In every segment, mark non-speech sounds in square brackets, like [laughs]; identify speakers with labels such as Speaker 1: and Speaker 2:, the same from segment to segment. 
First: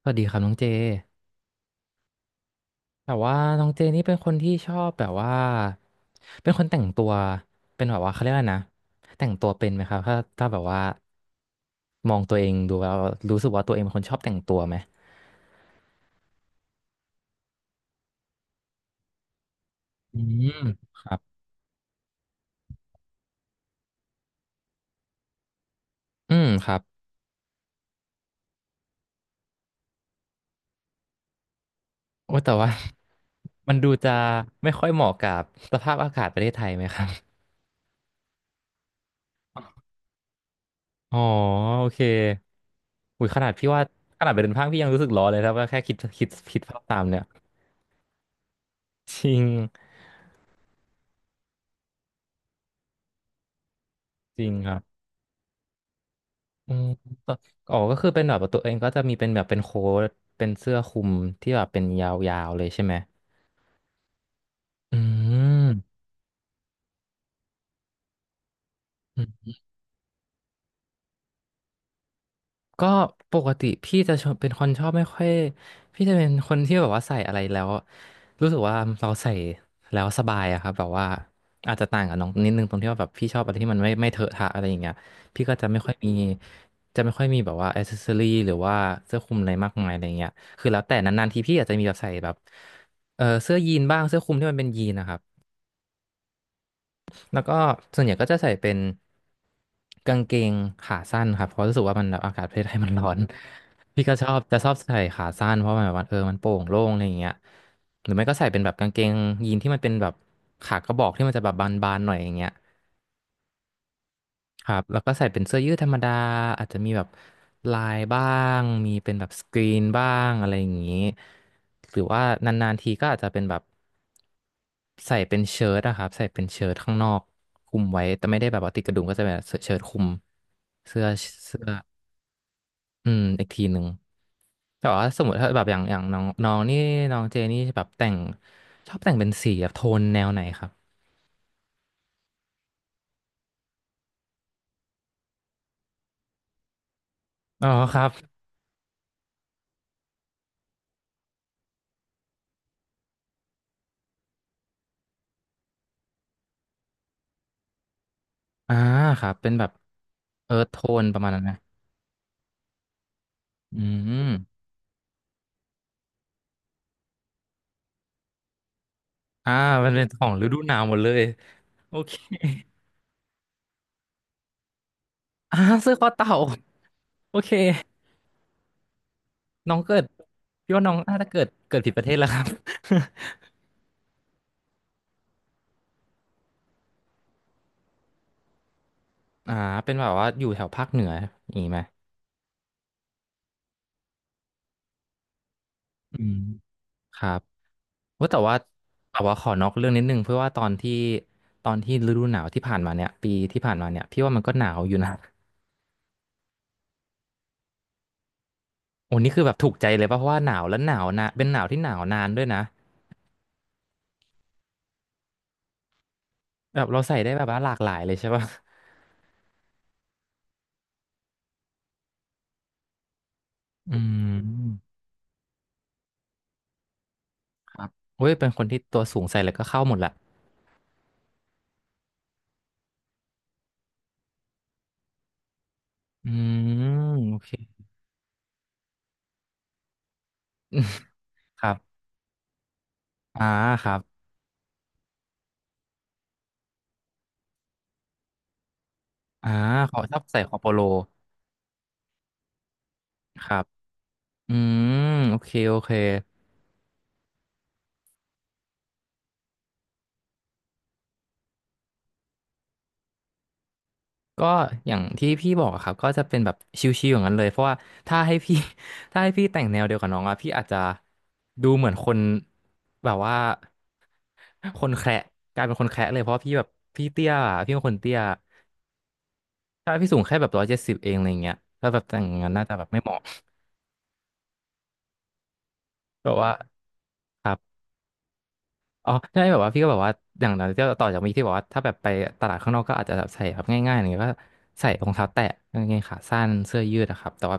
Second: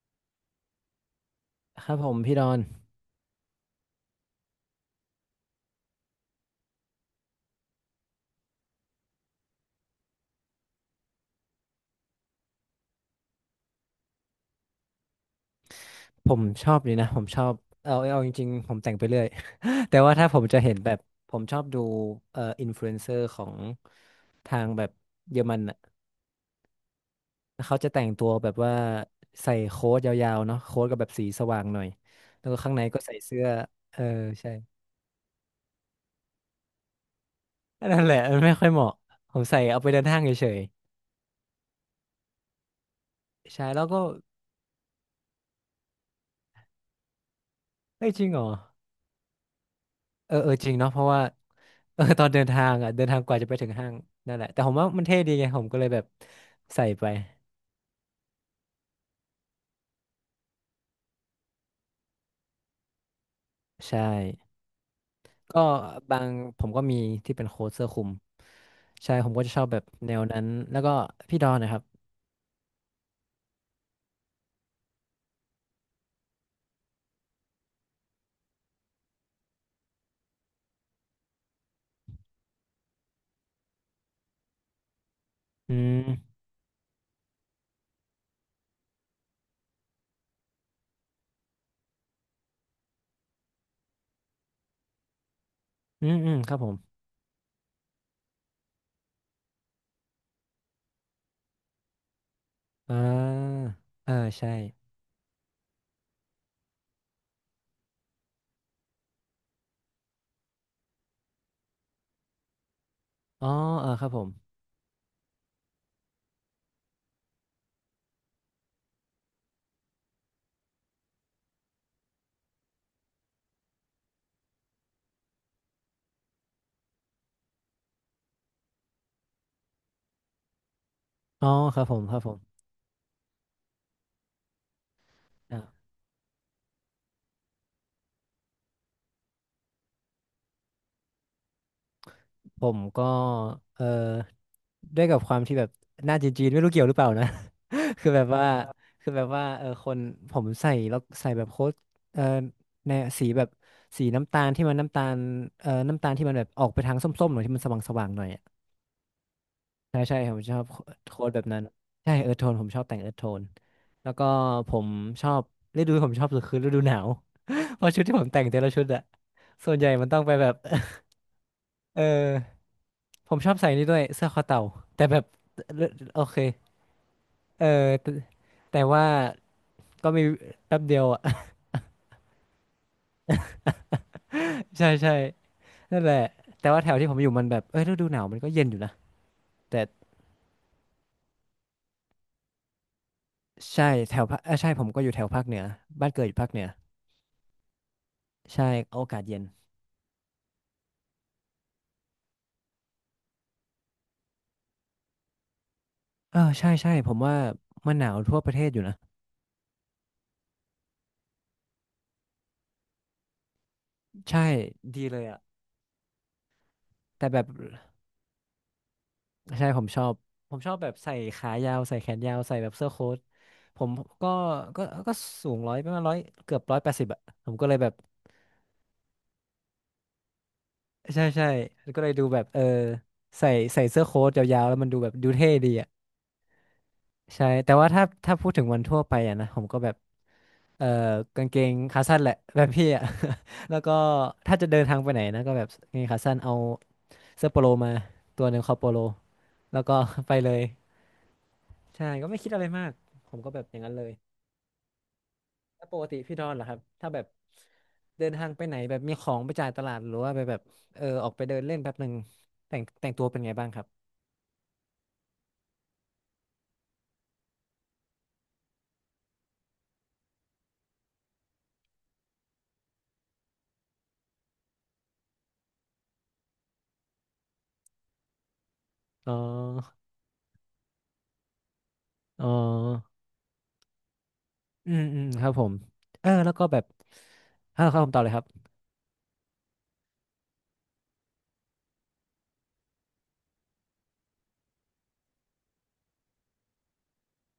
Speaker 1: สวัสดีครับน้องเจ
Speaker 2: ครับผมพี่ดอน
Speaker 1: แต่ว่าน้องเจนี่เป็นคนที่ชอบแบบว่า เป็นคนแต่งตัว เป็นแบบว่าเขาเรียกว่านะแต่งตัวเป็นไหมครับถ้าแบบว่ามองตัวเองดูแล้วรู้สึกว่าตัวเองเป็นคนชอบแต่งตัวไหม
Speaker 2: ผมชอบเลยนะผมชอบเอาจริงๆผมแต่งไปเรื่อย [laughs] แต่ว่า
Speaker 1: อื
Speaker 2: ถ้าผม
Speaker 1: ม
Speaker 2: จะเห็นแบบ
Speaker 1: ครับ
Speaker 2: ผมชอบดูอินฟลูเอนเซอร์ของทางแบบเยอรมันอ่ะ
Speaker 1: อืม ครับ
Speaker 2: เขาจะแต่งตัวแบบว่าใส่โค้ทยาวๆเนาะโค้ทกับแบบสีสว่างหน่อย
Speaker 1: โอ้
Speaker 2: แล้ว
Speaker 1: แต่
Speaker 2: ก็
Speaker 1: ว่า
Speaker 2: ข้างในก็ใส่เสื้อ
Speaker 1: [laughs] มันดู
Speaker 2: เออ
Speaker 1: จะ
Speaker 2: ใช่
Speaker 1: ไม่ค่อยเหมาะกับสภาพอากาศประเทศไทยไหมครับ
Speaker 2: อันนั่นแหละมันไม่ค่อยเหมาะผมใส่เอาไปเดินห้างเฉย
Speaker 1: อ๋อโอเคอุ้ยขนาด
Speaker 2: ๆใช่
Speaker 1: พี่ว่า
Speaker 2: แล้วก็
Speaker 1: ขนาดไปเดินห้างพี่ยังรู้สึกร้อนเลยครับว่าแค่คิดภาพตามเนี่ย
Speaker 2: เอ้ยจริงเหรอ
Speaker 1: [laughs] จริง
Speaker 2: เออเออจริงเนาะเพราะว่า [laughs] เออตอนเดินทางอ่ะเดินทางกว่าจะไปถึงห้างนั่น
Speaker 1: จ
Speaker 2: แห
Speaker 1: ริ
Speaker 2: ละ
Speaker 1: ง
Speaker 2: แต่
Speaker 1: ค
Speaker 2: ผม
Speaker 1: รั
Speaker 2: ว่า
Speaker 1: บ
Speaker 2: มันเท่ดีไงผมก็เลยแบบ
Speaker 1: อื
Speaker 2: ใส่
Speaker 1: ม
Speaker 2: ไป
Speaker 1: ก็อ๋อก็คือเป็นแบบว่าตัวเองก็จะมีเป็นแบบเป็นโค้ทเป็นเสื้อคลุมที่แบบเป็นยาวๆเลยใช่ไหม
Speaker 2: ใช่
Speaker 1: อ
Speaker 2: ก็
Speaker 1: ื
Speaker 2: บางผมก็มีที่เป็นโค้ทเสื้อคลุมใช่ผมก็
Speaker 1: ม
Speaker 2: จะชอบแบบแนวนั้นแล้วก็พี่ดอนนะครับ
Speaker 1: ก็ปกติพี่จะชอบเป็นคนชอบไม่ค่อยพี่จะเป็นคนที่แบบว่าใส่อะไรแล้วรู้สึกว่าเราใส่แล้วสบายอะครับแบบว่าอาจจะต่างกับน้องนิดนึงตรงที่ว่าแบบพี่ชอบอะไรที่มันไม่เถอะทะอะไรอย่างเงี้ยพี่ก็จะ
Speaker 2: อื
Speaker 1: ไม่ค่อยมี
Speaker 2: ม
Speaker 1: จะไม่ค่อยมีแบบว่าอ c เซสซอรี่หรือว่าเสื้อคลุมอะไรมากมายอะไรเงี้ยคือแล้วแต่นานๆทีพี่อาจจะมีแบบใส่แบบเสื้อยีนบ้างเสื้อคลุมที่มันเป็นยีนนะครับ
Speaker 2: อืมอืมครับผม
Speaker 1: แล้วก็ส่วนใหญ่ก็จะใส่เป็นกางเกงขาสั้นครับเพราะรู้สึกว่ามันแบบอากาศประเทศไทยมัน
Speaker 2: อ่
Speaker 1: ร้อน
Speaker 2: า
Speaker 1: [laughs] พี่
Speaker 2: เออ
Speaker 1: ก็ชอบ
Speaker 2: ใช่
Speaker 1: จะชอบใส่ขาสั้นเพราะมันแบบว่ามันโปร่งโล่งอะไรอย่างเงี้ยหรือไม่ก็ใส่เป็นแบบกางเกงยีนที่มันเป็นแบบขากระบอกที่มันจะแบบบานๆหน่อยอย่างเงี้ย
Speaker 2: อ๋อเออครับผม
Speaker 1: ครับแล้วก็ใส่เป็นเสื้อยืดธรรมดาอาจจะมีแบบลายบ้างมีเป็นแบบสกรีนบ้างอะไรอย่างนี้หรือว่านานๆทีก็อาจจะเป็นแบบใส่เป็นเชิ้ตอะครับใส่เป็นเชิ้ตข้างนอกคลุมไว้แต่ไม่ได้แบบว่าติดกระดุมก็จะเป็นแบบเชิ้ตคลุมเสื้อ
Speaker 2: อ๋อ
Speaker 1: เสื้อ
Speaker 2: ครับผมครับผม
Speaker 1: อืมอีกทีหนึ่งแต่ว่าสมมติถ้าแบ
Speaker 2: อ่ะ
Speaker 1: บอย่างน้องน้องนี่น้องเจนี่แบบแต่งชอบแต่งเป็นสีแบบโทนแนวไหนครับ
Speaker 2: ผมก็เออด้วยกับความที่แบบหน้าจีนๆไม่รู้เกี่ยวหรือเปล่านะ
Speaker 1: อ๋อครั
Speaker 2: คื
Speaker 1: บ
Speaker 2: อแบบว่าคือแบบว่าเออคนผมใส่แล้วใส่แบบโค้ดเออในสีแบบสีน้ำตาลที่มันน้ำตาลเออน้ำตาลที่มันแบบออกไปทางส้มๆหน่อยที่มันสว่างๆหน่อยอะ
Speaker 1: อ่าครับเป็นแบบ
Speaker 2: ใช่ใช่ผมช
Speaker 1: เอิ
Speaker 2: อ
Speaker 1: ร์
Speaker 2: บ
Speaker 1: ธโทนป
Speaker 2: โค้
Speaker 1: ระมาณ
Speaker 2: ดแบ
Speaker 1: นั้น
Speaker 2: บ
Speaker 1: นะ
Speaker 2: นั้นใช่เออโทนผมชอบแต่งเออโทน
Speaker 1: อื
Speaker 2: แล้วก็
Speaker 1: ม
Speaker 2: ผมชอบฤดูที่ผมชอบสุดคือฤดูหนาว [laughs] เพราะชุดที่ผมแต่งแต่ละชุดอะ
Speaker 1: อ่า
Speaker 2: ส่วนให
Speaker 1: มั
Speaker 2: ญ่
Speaker 1: นเป็น
Speaker 2: มันต้
Speaker 1: ข
Speaker 2: อง
Speaker 1: อ
Speaker 2: ไป
Speaker 1: งฤ
Speaker 2: แบบ
Speaker 1: ดูหนาวหมดเลยโอ
Speaker 2: [laughs] เ
Speaker 1: เค
Speaker 2: ออผมชอบใส่นี่ด้วยเสื้อคอเต่าแต่แบบ
Speaker 1: อ่า
Speaker 2: เอ่อ
Speaker 1: เสื้อคอ
Speaker 2: โอ
Speaker 1: เต่า
Speaker 2: เค
Speaker 1: โอเค
Speaker 2: เออแต่แต่ว่า
Speaker 1: น้องเกิด
Speaker 2: ก็มี
Speaker 1: พี่
Speaker 2: แป๊
Speaker 1: ว่า
Speaker 2: บ
Speaker 1: น้อง
Speaker 2: เดียว
Speaker 1: น่า
Speaker 2: อะ
Speaker 1: จะเกิดผิดประเทศแล้วครับ
Speaker 2: [laughs] ใช่ใช่ นั่นแหละแต่ว่าแถวที่ผมอยู่มันแบบเอ้ยฤดูหนาวมันก็เย็นอยู่นะ
Speaker 1: [laughs] อ่า
Speaker 2: แต่
Speaker 1: เป็นแบบว่าอยู่แถวภาคเหนืออย่างนี้ไหม
Speaker 2: ใช่แถวภาคเอยใช่ผมก็อยู่แถวภาคเหนือบ้าน
Speaker 1: อื
Speaker 2: เกิดอ
Speaker 1: ม
Speaker 2: ยู่ภาคเหนือ
Speaker 1: ครับว่าแต่ว่า
Speaker 2: ใช่โอกาสเย็
Speaker 1: ข
Speaker 2: น
Speaker 1: อนอกเรื่องนิดนึงเพื่อว่าตอนที่ฤดูหนาวที่ผ่านมาเนี่ยปีที่ผ่านมาเนี่ยพี่ว่ามันก็หนาวอยู่นะ [laughs]
Speaker 2: เออใช่ใช่ผมว่ามันหนาวทั่วประเทศอยู่นะ
Speaker 1: โอ้นี่คือแบบถูกใจเลยป่ะเพราะว่าหนาวแล้วหนาวนะเป็นหนาวที่หนาวนานด้วยนะ
Speaker 2: ใช่ดีเลยอะ
Speaker 1: แบบเราใส่
Speaker 2: แต่
Speaker 1: ได้
Speaker 2: แบ
Speaker 1: แบ
Speaker 2: บ
Speaker 1: บว่าหลากหลายเลยใช่ป่ะ
Speaker 2: ใช่ผมชอบแบบใส่ขายาวใส่แขนยาวใส่แบบเสื้อโค้ท ผม
Speaker 1: อื
Speaker 2: ก็ก็
Speaker 1: ม
Speaker 2: ก็สูงร้อยประมาณร้อยเกือบ180อะผมก็เล
Speaker 1: ค
Speaker 2: ย
Speaker 1: รั
Speaker 2: แบ
Speaker 1: บ
Speaker 2: บ
Speaker 1: เว้ยเป็นคนที่ตัวสูงใส่เลยก็เข้าหมดแหละ
Speaker 2: ใช่ใช่ก็เลยดูแบบเออใส่ใส่เสื้อโค้ทยาวๆแล้วมันดูแบบดูเท่ดีอะ
Speaker 1: อืมโอ
Speaker 2: ใช่
Speaker 1: เค
Speaker 2: แต่ว่าถ้าพูดถึงวันทั่วไปอะนะผมก็แบบเออ
Speaker 1: [laughs]
Speaker 2: กางเก
Speaker 1: ครั
Speaker 2: ง
Speaker 1: บ
Speaker 2: ขาสั้นแหละ [laughs] แบบพี่อะ
Speaker 1: อ่า
Speaker 2: [laughs] แล้ว
Speaker 1: ค
Speaker 2: ก็
Speaker 1: รับ
Speaker 2: ถ้าจะเดินทางไปไหนนะก็แบบกางเกงขาสั้นเอาเสื้อโปโลมาตัวหนึ่งคอโปโล
Speaker 1: อ่า
Speaker 2: แล้วก็
Speaker 1: เขาชอบ
Speaker 2: [laughs] ไป
Speaker 1: ใส่
Speaker 2: เล
Speaker 1: คอ
Speaker 2: ย
Speaker 1: โปโล
Speaker 2: ใช่ก็ไม่คิดอะไรมากผม
Speaker 1: ค
Speaker 2: ก็
Speaker 1: รั
Speaker 2: แบ
Speaker 1: บ
Speaker 2: บอย่างนั้นเลย
Speaker 1: อืมโอเคโอ
Speaker 2: แล้ว
Speaker 1: เค
Speaker 2: ปกติพี่ดอนเหรอครับถ้าแบบเดินทางไปไหนแบบมีของไปจ่ายตลาดหรือว่าไปแบบเออออกไปเดินเล่นแป๊บหนึ่งแต่งตัวเป็นไงบ้างครับ
Speaker 1: ก็อย่างที่พี่บอกอะครับก็จะเป็นแบบชิวๆอย่างนั้นเลยเพราะว่าถ้าให้พี่ [laughs] ถ้าให้พี่แต่งแนวเดียวกับน้องอะพี่อาจจะดูเหมือนคนแบบว่าคนแคระกลายเป็นคนแคระเลยเพราะว่าพี่แบบพี่เตี้ยอะพี่เป็นคนเตี้ย
Speaker 2: อ๋
Speaker 1: ถ้า
Speaker 2: อ
Speaker 1: พี่สูงแค่แบบ170เองอะไรเงี้ยถ้าแบบแต่ง
Speaker 2: อ๋อ
Speaker 1: งานน่าจะแบบไม่เหมาะ
Speaker 2: อืมอืมครับผม
Speaker 1: แบ
Speaker 2: เออ
Speaker 1: บว่า
Speaker 2: แล้วก็แบบ
Speaker 1: ครับ
Speaker 2: เออครับผมต่อเลยครับ
Speaker 1: อ๋อใช่แบบว่าพี่ก็แบบว่าอย่างนั้นทีต่อจากมีที่บอกว่า ถ้าแบบไปตลาดข้างนอกก็อาจจะแบบใส่แบบง่ายๆอย่างเงี้ยก็ใส่รองเท้าแตะกางเกงขาสั้นเสื้อยืดอะครับ แต่ว่า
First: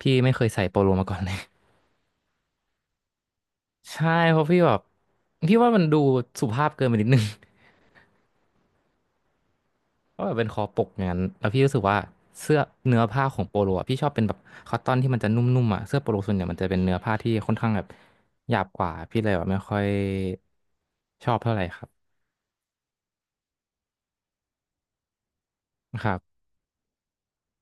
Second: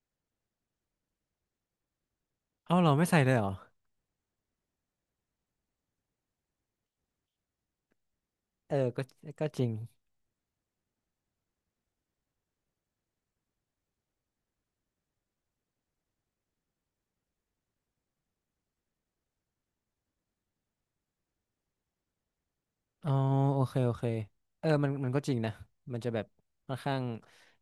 Speaker 1: พี่ไม่เคยใส่โปโลมาก่อนเลย
Speaker 2: เอาเหรอไม่ใส่เลยเหรอ
Speaker 1: [laughs] ใช่ เพราะพี่แบบพี่ว่ามันดูสุภาพเกินไปนิดนึง [laughs]
Speaker 2: เออก็จริง
Speaker 1: เพราะแบบเป็นคอปกอย่างนั้นแล้วพี่รู้สึกว่าเสื้อเนื้อผ้าของโปโลอะพี่ชอบเป็นแบบคอตตอนที่มันจะนุ่มๆอ่ะเสื้อโปโลส่วนใหญ่มันจะเป็นเนื้อผ้าที่ค่อนข้างแบบหยาบกว่าพี่เลยแบบไม่ค่อยชอบเท่าไหร่ครับ
Speaker 2: อ๋อโอเคโอเคเออมันก็จริงนะมัน
Speaker 1: ค
Speaker 2: จะ
Speaker 1: รั
Speaker 2: แบบ
Speaker 1: บ
Speaker 2: ค่อนข้าง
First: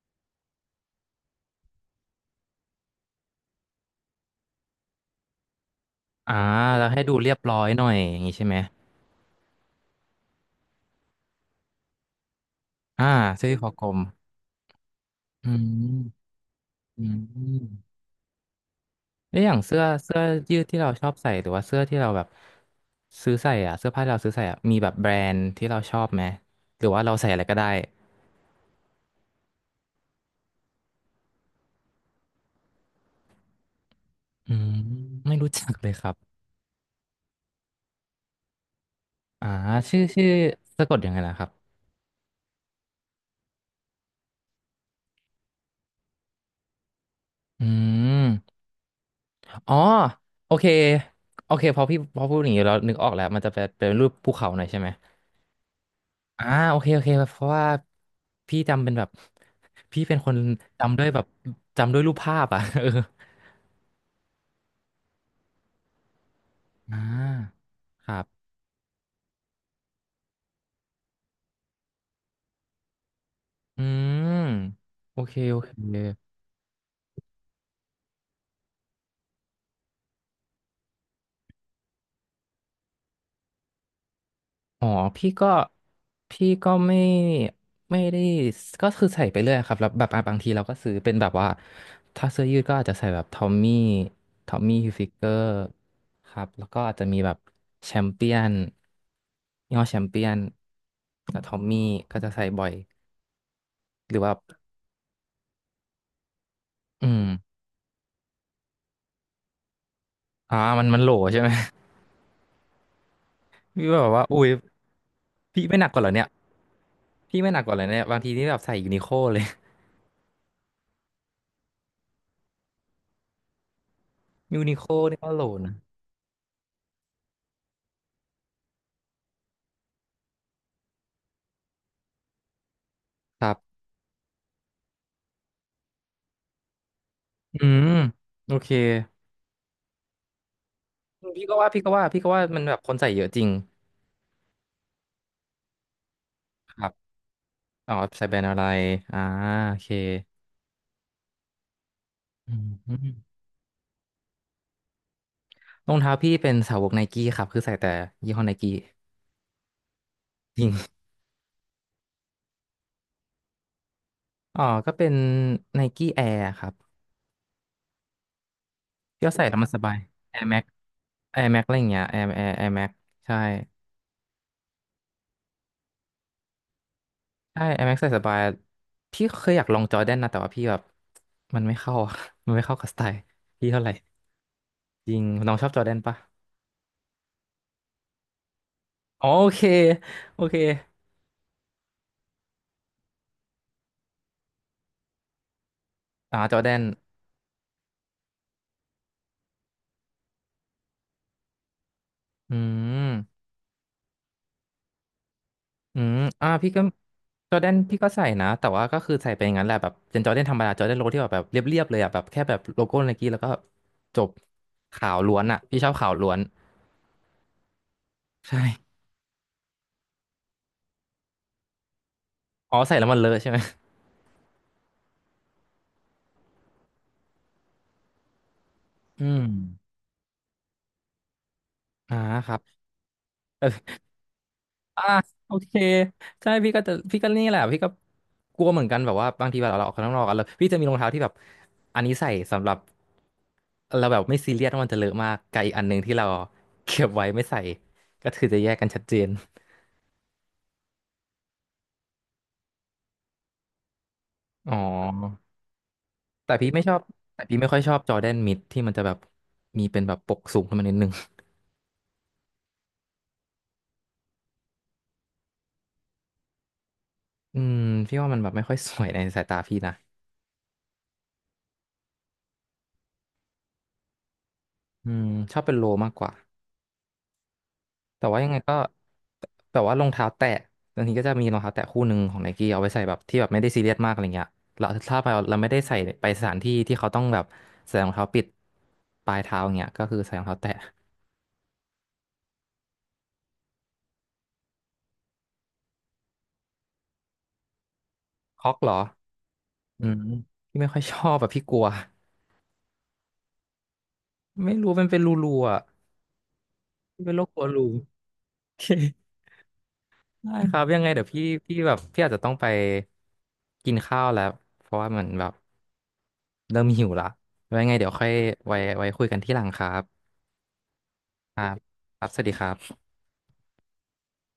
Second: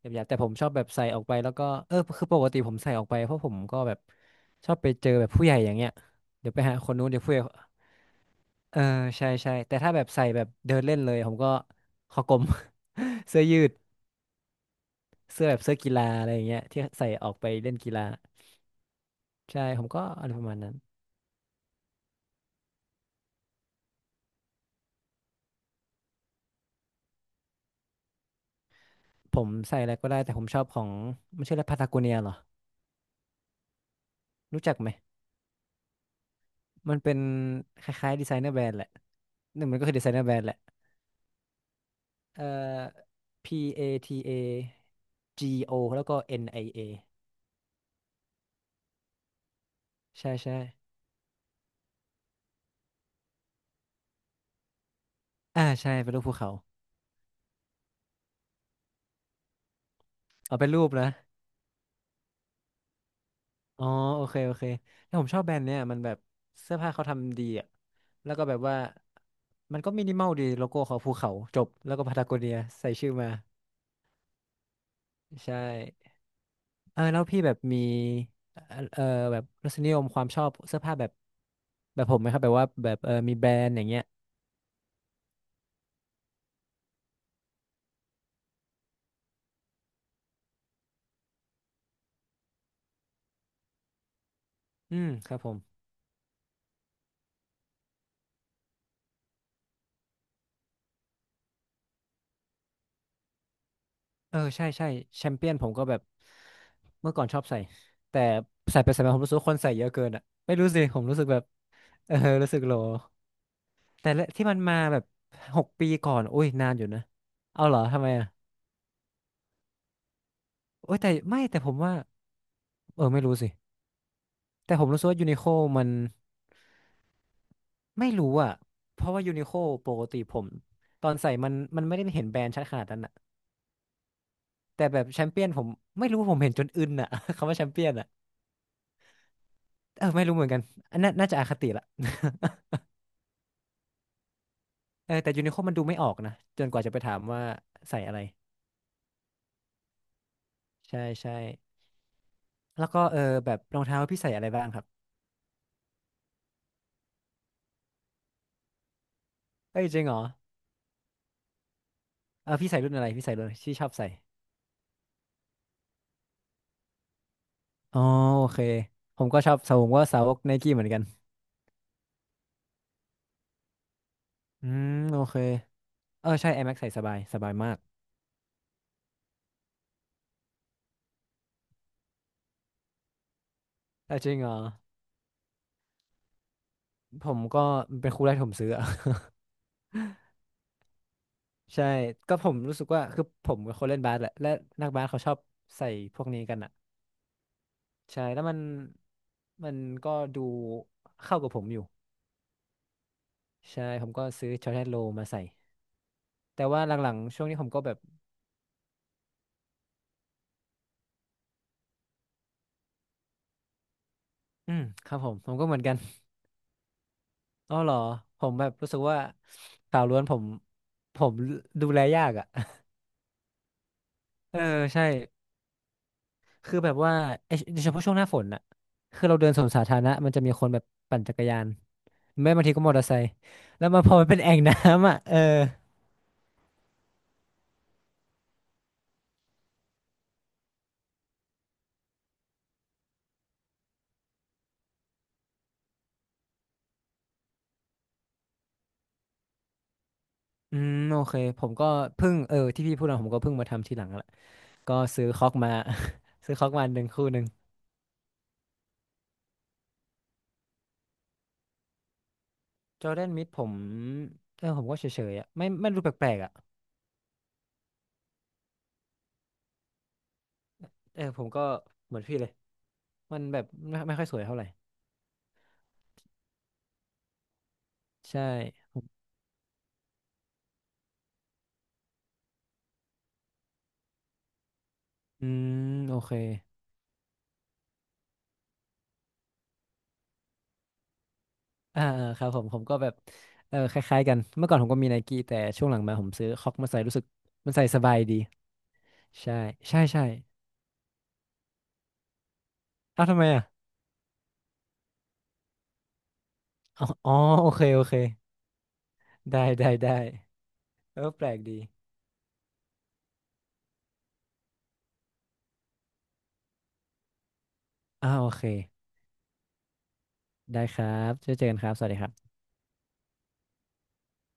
Speaker 2: แบบหยาบๆแต่ผมชอบแบบใส่ออกไปแล้วก็เออคือปกติผมใส่ออกไปเพราะผมก็แบบชอบไปเจอแบบผู้ใหญ่อย่างเงี้ย
Speaker 1: อ่า
Speaker 2: เดี๋ยวไปหา
Speaker 1: แล้ว
Speaker 2: คน
Speaker 1: ให้
Speaker 2: นู้น
Speaker 1: ดู
Speaker 2: เดี๋ยว
Speaker 1: เรี
Speaker 2: ผู้
Speaker 1: ย
Speaker 2: ให
Speaker 1: บ
Speaker 2: ญ่
Speaker 1: ร้อยหน่อยอย่างงี้ใช่ไหม
Speaker 2: เออใช่ใช่แต่ถ้าแบบใส่แบบเดินเล่นเลยผมก็คอกลม
Speaker 1: อ่า
Speaker 2: [laughs] เสื้อ
Speaker 1: เสื้อยื
Speaker 2: ยื
Speaker 1: ดคอ
Speaker 2: ด
Speaker 1: กลม
Speaker 2: เสื้อ
Speaker 1: อื
Speaker 2: แบบเสื้อกีฬาอะ
Speaker 1: ม
Speaker 2: ไรอย่างเงี้ยที่
Speaker 1: อื
Speaker 2: ใส่ออกไป
Speaker 1: ม
Speaker 2: เล่นกีฬา
Speaker 1: แล้วอย่าง
Speaker 2: ใช่
Speaker 1: เสื้
Speaker 2: ผ
Speaker 1: อ
Speaker 2: มก็
Speaker 1: เสื้อ
Speaker 2: อะไรประ
Speaker 1: ยื
Speaker 2: มาณ
Speaker 1: ด
Speaker 2: นั้น
Speaker 1: ที่เราชอบใส่หรือว่าเสื้อที่เราแบบซื้อใส่อ่ะเสื้อผ้าที่เราซื้อใส่อ่ะมีแบบแบรนด์ที่เราชอบไหมหรือว่าเราใส่อะไรก็ได้
Speaker 2: ผมใส่อะไรก็ได้แต่ผมชอบของไม่ใช่แล้วพาตาโกเนียเหรอ
Speaker 1: อื
Speaker 2: รู้
Speaker 1: ม
Speaker 2: จักไหม
Speaker 1: ไม่รู้จักเลยครับ
Speaker 2: มันเป็นคล้ายๆดีไซเนอร์แบรนด์แหละ
Speaker 1: อ่า
Speaker 2: นั่นมันก็คือ
Speaker 1: ชื่
Speaker 2: ดี
Speaker 1: อ
Speaker 2: ไซเนอ
Speaker 1: ชื่
Speaker 2: ร์
Speaker 1: อ
Speaker 2: แบรนด์แหละ
Speaker 1: สะกดยังไงนะครับ
Speaker 2: เอ่อ P A T A G O แล้วก็ N I A
Speaker 1: อืมอ๋อ
Speaker 2: ใช่
Speaker 1: โอ
Speaker 2: ใช่
Speaker 1: เคโอเคพอพี่พอพูดอย่างนี้เรานึกออกแล้วมันจะเป็นรูปภูเขาหน่อยใช่ไหม
Speaker 2: อ่าใช่เป็นรูปภู
Speaker 1: อ่า
Speaker 2: เขา
Speaker 1: โอเคโอเคเพราะว่าพี่จำเป็นแบบ [laughs] พี่เป็นคน
Speaker 2: เอาเป็นรูป
Speaker 1: จำด้ว
Speaker 2: นะ
Speaker 1: ยแบบจำด้วยรูปภาพอ่ะ [laughs] เออ
Speaker 2: อ๋อโอเคโอเคแล้วผมชอบแบรนด์เนี่ยมันแบบเสื้อผ้า
Speaker 1: อ่า
Speaker 2: เขาทำดีอ่ะ
Speaker 1: ครั
Speaker 2: แล้วก็
Speaker 1: บ
Speaker 2: แบบว่ามันก็มินิมอลดีโลโก้เขาภูเขาจบแล้วก็พาตาโกเนียใส่ชื่อมา
Speaker 1: อืมโอเค
Speaker 2: ใช่
Speaker 1: โอเค
Speaker 2: เออแล้วพี่แบบมีเอ่อเอ่อแบบรสนิยมความชอบเสื้อผ้าแบบผมไหมครับแบบว่าแบบเออมีแบรนด์อย่างเงี้ย
Speaker 1: อ๋อพี่ก็พี่ก็ไม่ได้ก็คือใส่ไปเรื่อยครับแล้วแบบอ่ะบางทีเราก็ซื้อเป็นแบบว่าถ้าเสื้อยืดก็อาจจะใส่แบบทอมมี่ทอมมี่ฮิล
Speaker 2: อื
Speaker 1: ฟิ
Speaker 2: ม
Speaker 1: เกอ
Speaker 2: ครับ
Speaker 1: ร์
Speaker 2: ผม
Speaker 1: ครับแล้วก็อาจจะมีแบบแชมเปี้ยนยี่ห้อแชมเปี้ยนกับทอมมี่ก็จะใส่บ่อย หรือว่า
Speaker 2: เออใช่ใช่แชมเปี้ยนผมก็แบบเมื่
Speaker 1: อื
Speaker 2: อก่
Speaker 1: ม
Speaker 2: อนชอบใส่แต่ใส่ไปใส่มาผมรู้สึกว่าคนใส่เยอะเกินอ่ะไม่
Speaker 1: อ่า
Speaker 2: รู้สิ
Speaker 1: มัน
Speaker 2: ผ
Speaker 1: มัน
Speaker 2: ม
Speaker 1: โหล
Speaker 2: รู้สึกแบ
Speaker 1: ใช่
Speaker 2: บ
Speaker 1: ไหม [laughs]
Speaker 2: เออรู้สึกโหล
Speaker 1: พี่ก็แบ
Speaker 2: แต่
Speaker 1: บว่า
Speaker 2: ละ
Speaker 1: อุ้
Speaker 2: ที่
Speaker 1: ย
Speaker 2: มันมาแบบห
Speaker 1: พี่
Speaker 2: ก
Speaker 1: ไม่ห
Speaker 2: ปี
Speaker 1: นักกว่าเหร
Speaker 2: ก่
Speaker 1: อ
Speaker 2: อน
Speaker 1: เนี่ย
Speaker 2: อุ้ยนานอยู่นะ
Speaker 1: พี่ไม่หนั
Speaker 2: เอา
Speaker 1: กก
Speaker 2: เห
Speaker 1: ว่า
Speaker 2: ร
Speaker 1: เห
Speaker 2: อ
Speaker 1: รอเนี่
Speaker 2: ทำ
Speaker 1: ย
Speaker 2: ไม
Speaker 1: บาง
Speaker 2: อ่ะ
Speaker 1: ทีนี่แบบใส่ยูนิโคเลย
Speaker 2: โอ้ยแต่ไม่แต่ผมว่าเออไม่รู้สิ
Speaker 1: [laughs] ยู
Speaker 2: แต่
Speaker 1: นิโค
Speaker 2: ผมรู้สึก
Speaker 1: นี่
Speaker 2: ว่ายู
Speaker 1: ก็
Speaker 2: นิ
Speaker 1: โหล
Speaker 2: โค
Speaker 1: นะ
Speaker 2: มันไม่รู้อ่ะเพราะว่ายูนิโคปกติผมตอนใส่มันไม่ได้เห็นแบรนด์ชัดขนาดนั้นอ่ะ
Speaker 1: ครับ
Speaker 2: แต่แบบแชมเปี้ยนผมไม่รู้ผมเห็นจนอึนอ่ะ [laughs] คำว่า
Speaker 1: อื
Speaker 2: แชมเปี้
Speaker 1: ม
Speaker 2: ยนอ่ะ
Speaker 1: โอเค
Speaker 2: เออไม่รู้เหมือนกันอันนั้นน่าจะอ
Speaker 1: พี่
Speaker 2: ค
Speaker 1: ก็
Speaker 2: ติ
Speaker 1: ว่าพี่
Speaker 2: ละ
Speaker 1: ก็ว่าพี่ก็ว่า
Speaker 2: [laughs]
Speaker 1: มันแบบคนใส่เยอะจริง
Speaker 2: เออแต่ยูนิโคมันดูไม่ออกนะจน
Speaker 1: ค
Speaker 2: กว่า
Speaker 1: รั
Speaker 2: จะ
Speaker 1: บ
Speaker 2: ไปถามว่า
Speaker 1: อ๋อ
Speaker 2: ใส่อะไร
Speaker 1: ใส่แบรนด์อะไรอ่าโอเค
Speaker 2: ใช่ใช่
Speaker 1: อื
Speaker 2: แล้วก็
Speaker 1: ม
Speaker 2: แบบรองเท้าพี่ใส่อะไรบ้างครับ
Speaker 1: รองเท้าพี่เป็นสาวกไนกี้ครับคือใส่แต่ยี่ห้อไนกี้
Speaker 2: เอ้ยจริงเหรอ
Speaker 1: จริง
Speaker 2: เออพี่ใส่รุ่นที่ชอบใส่
Speaker 1: [laughs] อ๋อก็เป็นไนกี้แอร์ครับ
Speaker 2: อ๋อโอเคผ
Speaker 1: พี่
Speaker 2: ม
Speaker 1: ก็
Speaker 2: ก็
Speaker 1: ใส่
Speaker 2: ชอ
Speaker 1: แล้ว
Speaker 2: บ
Speaker 1: มัน
Speaker 2: สา
Speaker 1: ส
Speaker 2: วผม
Speaker 1: บาย
Speaker 2: ก็สาวก
Speaker 1: Air
Speaker 2: ไน
Speaker 1: Max
Speaker 2: กี้เหมือนกัน
Speaker 1: Air Max อะไรอย่างเงี้ย Air Air Max ใช่
Speaker 2: อืมโอเคเออใช่ Air Max ใส่สบายสบาย
Speaker 1: ใช่
Speaker 2: มา
Speaker 1: i
Speaker 2: ก
Speaker 1: m ซ c ใส่สบายพี่เคยอยากลองจอร์แดนนะแต่ว่าพี่แบบมันไม่เข้าอะ [laughs] มันไม่เข้ากับสไตล์พี่เท่าไหร่
Speaker 2: เออจริงเหรอ
Speaker 1: จริงน้องชอบจอร์แดนปะ
Speaker 2: ผมก็เป็นคู่แรกที่ผมซื้ออะ
Speaker 1: อ๋อโอเคโอเค
Speaker 2: [laughs] ใช่ก็ผมรู้สึกว่าคือผมเป็นคนเล่นบาสแหละและนักบาสเขาชอบใส่พวก
Speaker 1: อ่า
Speaker 2: นี้
Speaker 1: จ
Speaker 2: กั
Speaker 1: อ
Speaker 2: น
Speaker 1: ร์แด
Speaker 2: อะ
Speaker 1: น
Speaker 2: ใช่แล้วมันก็ดูเข้ากับผมอยู่
Speaker 1: อืม
Speaker 2: ใช่ผมก็ซื้อช็อตแททโลมาใส่
Speaker 1: อืมอ่า
Speaker 2: แต่
Speaker 1: พี่ก็
Speaker 2: ว่าหลังๆช่วง
Speaker 1: จอ
Speaker 2: นี้
Speaker 1: ร์
Speaker 2: ผ
Speaker 1: แด
Speaker 2: ม
Speaker 1: น
Speaker 2: ก็แบบ
Speaker 1: พี่ก็ใส่นะแต่ว่าก็คือใส่ไปอย่างนั้นแหละแบบเป็นจอร์แดนธรรมดาจอร์แดนโลที่แบบเรียบๆเลยอ่ะแบบแค่แบบโลโก้ไนกี้แล้วก็จบ
Speaker 2: อืม
Speaker 1: ขา
Speaker 2: ครั
Speaker 1: ว
Speaker 2: บผ
Speaker 1: ล้
Speaker 2: ม
Speaker 1: วน
Speaker 2: ผม
Speaker 1: อ่ะ
Speaker 2: ก็เหมื
Speaker 1: พี่
Speaker 2: อน
Speaker 1: ชอ
Speaker 2: กั
Speaker 1: บ
Speaker 2: น
Speaker 1: ขาวล้วน
Speaker 2: อ๋อเหรอผม
Speaker 1: ใช่
Speaker 2: แบบรู้สึกว่าข่าวล้วนผมดูแลยากอ่ะ
Speaker 1: อ๋อใส่แล้วมันเลอะใช่ไหม
Speaker 2: [laughs] เออใช่คือแบบว่าเอยโดยเฉพาะช่วงหน้าฝนอ่ะคื
Speaker 1: อื
Speaker 2: อเรา
Speaker 1: ม
Speaker 2: เดินสวนสาธารณะมันจะมีคนแบบปั่นจักรยาน
Speaker 1: อ่าค
Speaker 2: แม้
Speaker 1: รับ
Speaker 2: บางทีก็มอเตอร์ไซค์แล้วมันพอมันเป็นแอ่งน้
Speaker 1: อ่า
Speaker 2: ำอ่ะ [laughs] เออ
Speaker 1: โอเคใช่พี่ก็จะพี่ก็นี่แหละพี่ก็กลัวเหมือนกันแบบว่าบางทีแบบเราออกข้างนอกกันแล้วพี่จะมีรองเท้าที่แบบอันนี้ใส่สำหรับเราแบบไม่ซีเรียสว่ามันจะเลอะมากกับอีกอันหนึ่งที่เราเก็บไว้ไม่ใส่ก็คือจะแยกกันชัดเจน
Speaker 2: อืมโอเคผมก็เพิ่งที่พี่พูดมาผมก็เพิ่งมาทำทีหลังแหละ
Speaker 1: อ๋
Speaker 2: ก็ซื้อ
Speaker 1: อ
Speaker 2: คอกมา [laughs]
Speaker 1: แต่
Speaker 2: ซื้อค
Speaker 1: พี่
Speaker 2: อก
Speaker 1: ไม่
Speaker 2: มา
Speaker 1: ชอ
Speaker 2: ห
Speaker 1: บ
Speaker 2: นึ่งคู่ห
Speaker 1: แต่
Speaker 2: นึ่ง
Speaker 1: พี่ไม่ค่อยชอบจอแดนมิดที่มันจะแบบมีเป็นแบบปกสูงขึ้นมานิดนึง
Speaker 2: จอร์แดนมิดผมเออผมก็เฉยๆอ่ะไม่รู้แปลกๆอ่ะ
Speaker 1: อืมพี่ว่ามันแบบไม่ค่อยสวยในสายตาพี่นะ
Speaker 2: เออผมก็เหมือนพี่เลยมันแบบไม่ค่อยสวยเท่าไหร่
Speaker 1: อืมชอบเป็นโลมากกว่า แต่ว่า
Speaker 2: ใช่
Speaker 1: ยังไงก็
Speaker 2: ผม
Speaker 1: แต่ว่ารองเท้าแตะบางทีก็จะมีรองเท้าแตะคู่หนึ่งของไนกี้เอาไว้ใส่แบบที่แบบไม่ได้ซีเรียสมากอะไรเงี้ยเราถ้าเรา
Speaker 2: อื
Speaker 1: เราไม่
Speaker 2: ม
Speaker 1: ได้ใส่
Speaker 2: โอ
Speaker 1: ไป
Speaker 2: เค
Speaker 1: สถานที่ที่เขาต้องแบบใส่รองเท้าปิดปลายเท้าอย่างเงี้ยก็คือใส่รองเท้าแตะ
Speaker 2: อ่าอ่าครับผมก็แบบเออคล้ายๆกันเมื่อก่อนผมก็มีไนกี้แต่ช่วงหลังมาผมซื้อคอกมาใส่รู้สึกมันใส่สบายดี
Speaker 1: คอกเหรอ
Speaker 2: ใช่ใช่
Speaker 1: อืม
Speaker 2: ใช่
Speaker 1: พี่ไม่ค่อยชอบแบบพี่กลัว
Speaker 2: เอ้าวทำไมอ่ะ
Speaker 1: ไม่รู้มันเป็นรูรูอ่ะ
Speaker 2: อ๋อ
Speaker 1: พี่
Speaker 2: อ๋
Speaker 1: เป็
Speaker 2: อ
Speaker 1: นโรคกลัว
Speaker 2: โอเค
Speaker 1: รู
Speaker 2: โอเคได้ได้ได้
Speaker 1: ได้ครับยังไง
Speaker 2: เออ
Speaker 1: เดี๋ยว
Speaker 2: แป
Speaker 1: พี่
Speaker 2: ลกดี
Speaker 1: พี่แบบพี่อาจจะต้องไปกินข้าวแล้วเพราะว่ามันแบบเริ่มหิวละไว้ยังไงเดี๋ยวค่อย
Speaker 2: อ้าวโอเค
Speaker 1: ไว้คุยกันที่หลังครับ
Speaker 2: ได้ครับเจอ
Speaker 1: ค
Speaker 2: เจ
Speaker 1: รั
Speaker 2: อกั
Speaker 1: บ
Speaker 2: นครับสวัสดี
Speaker 1: ค
Speaker 2: ค
Speaker 1: รับ
Speaker 2: รั
Speaker 1: สวัส
Speaker 2: บ
Speaker 1: ดีครับ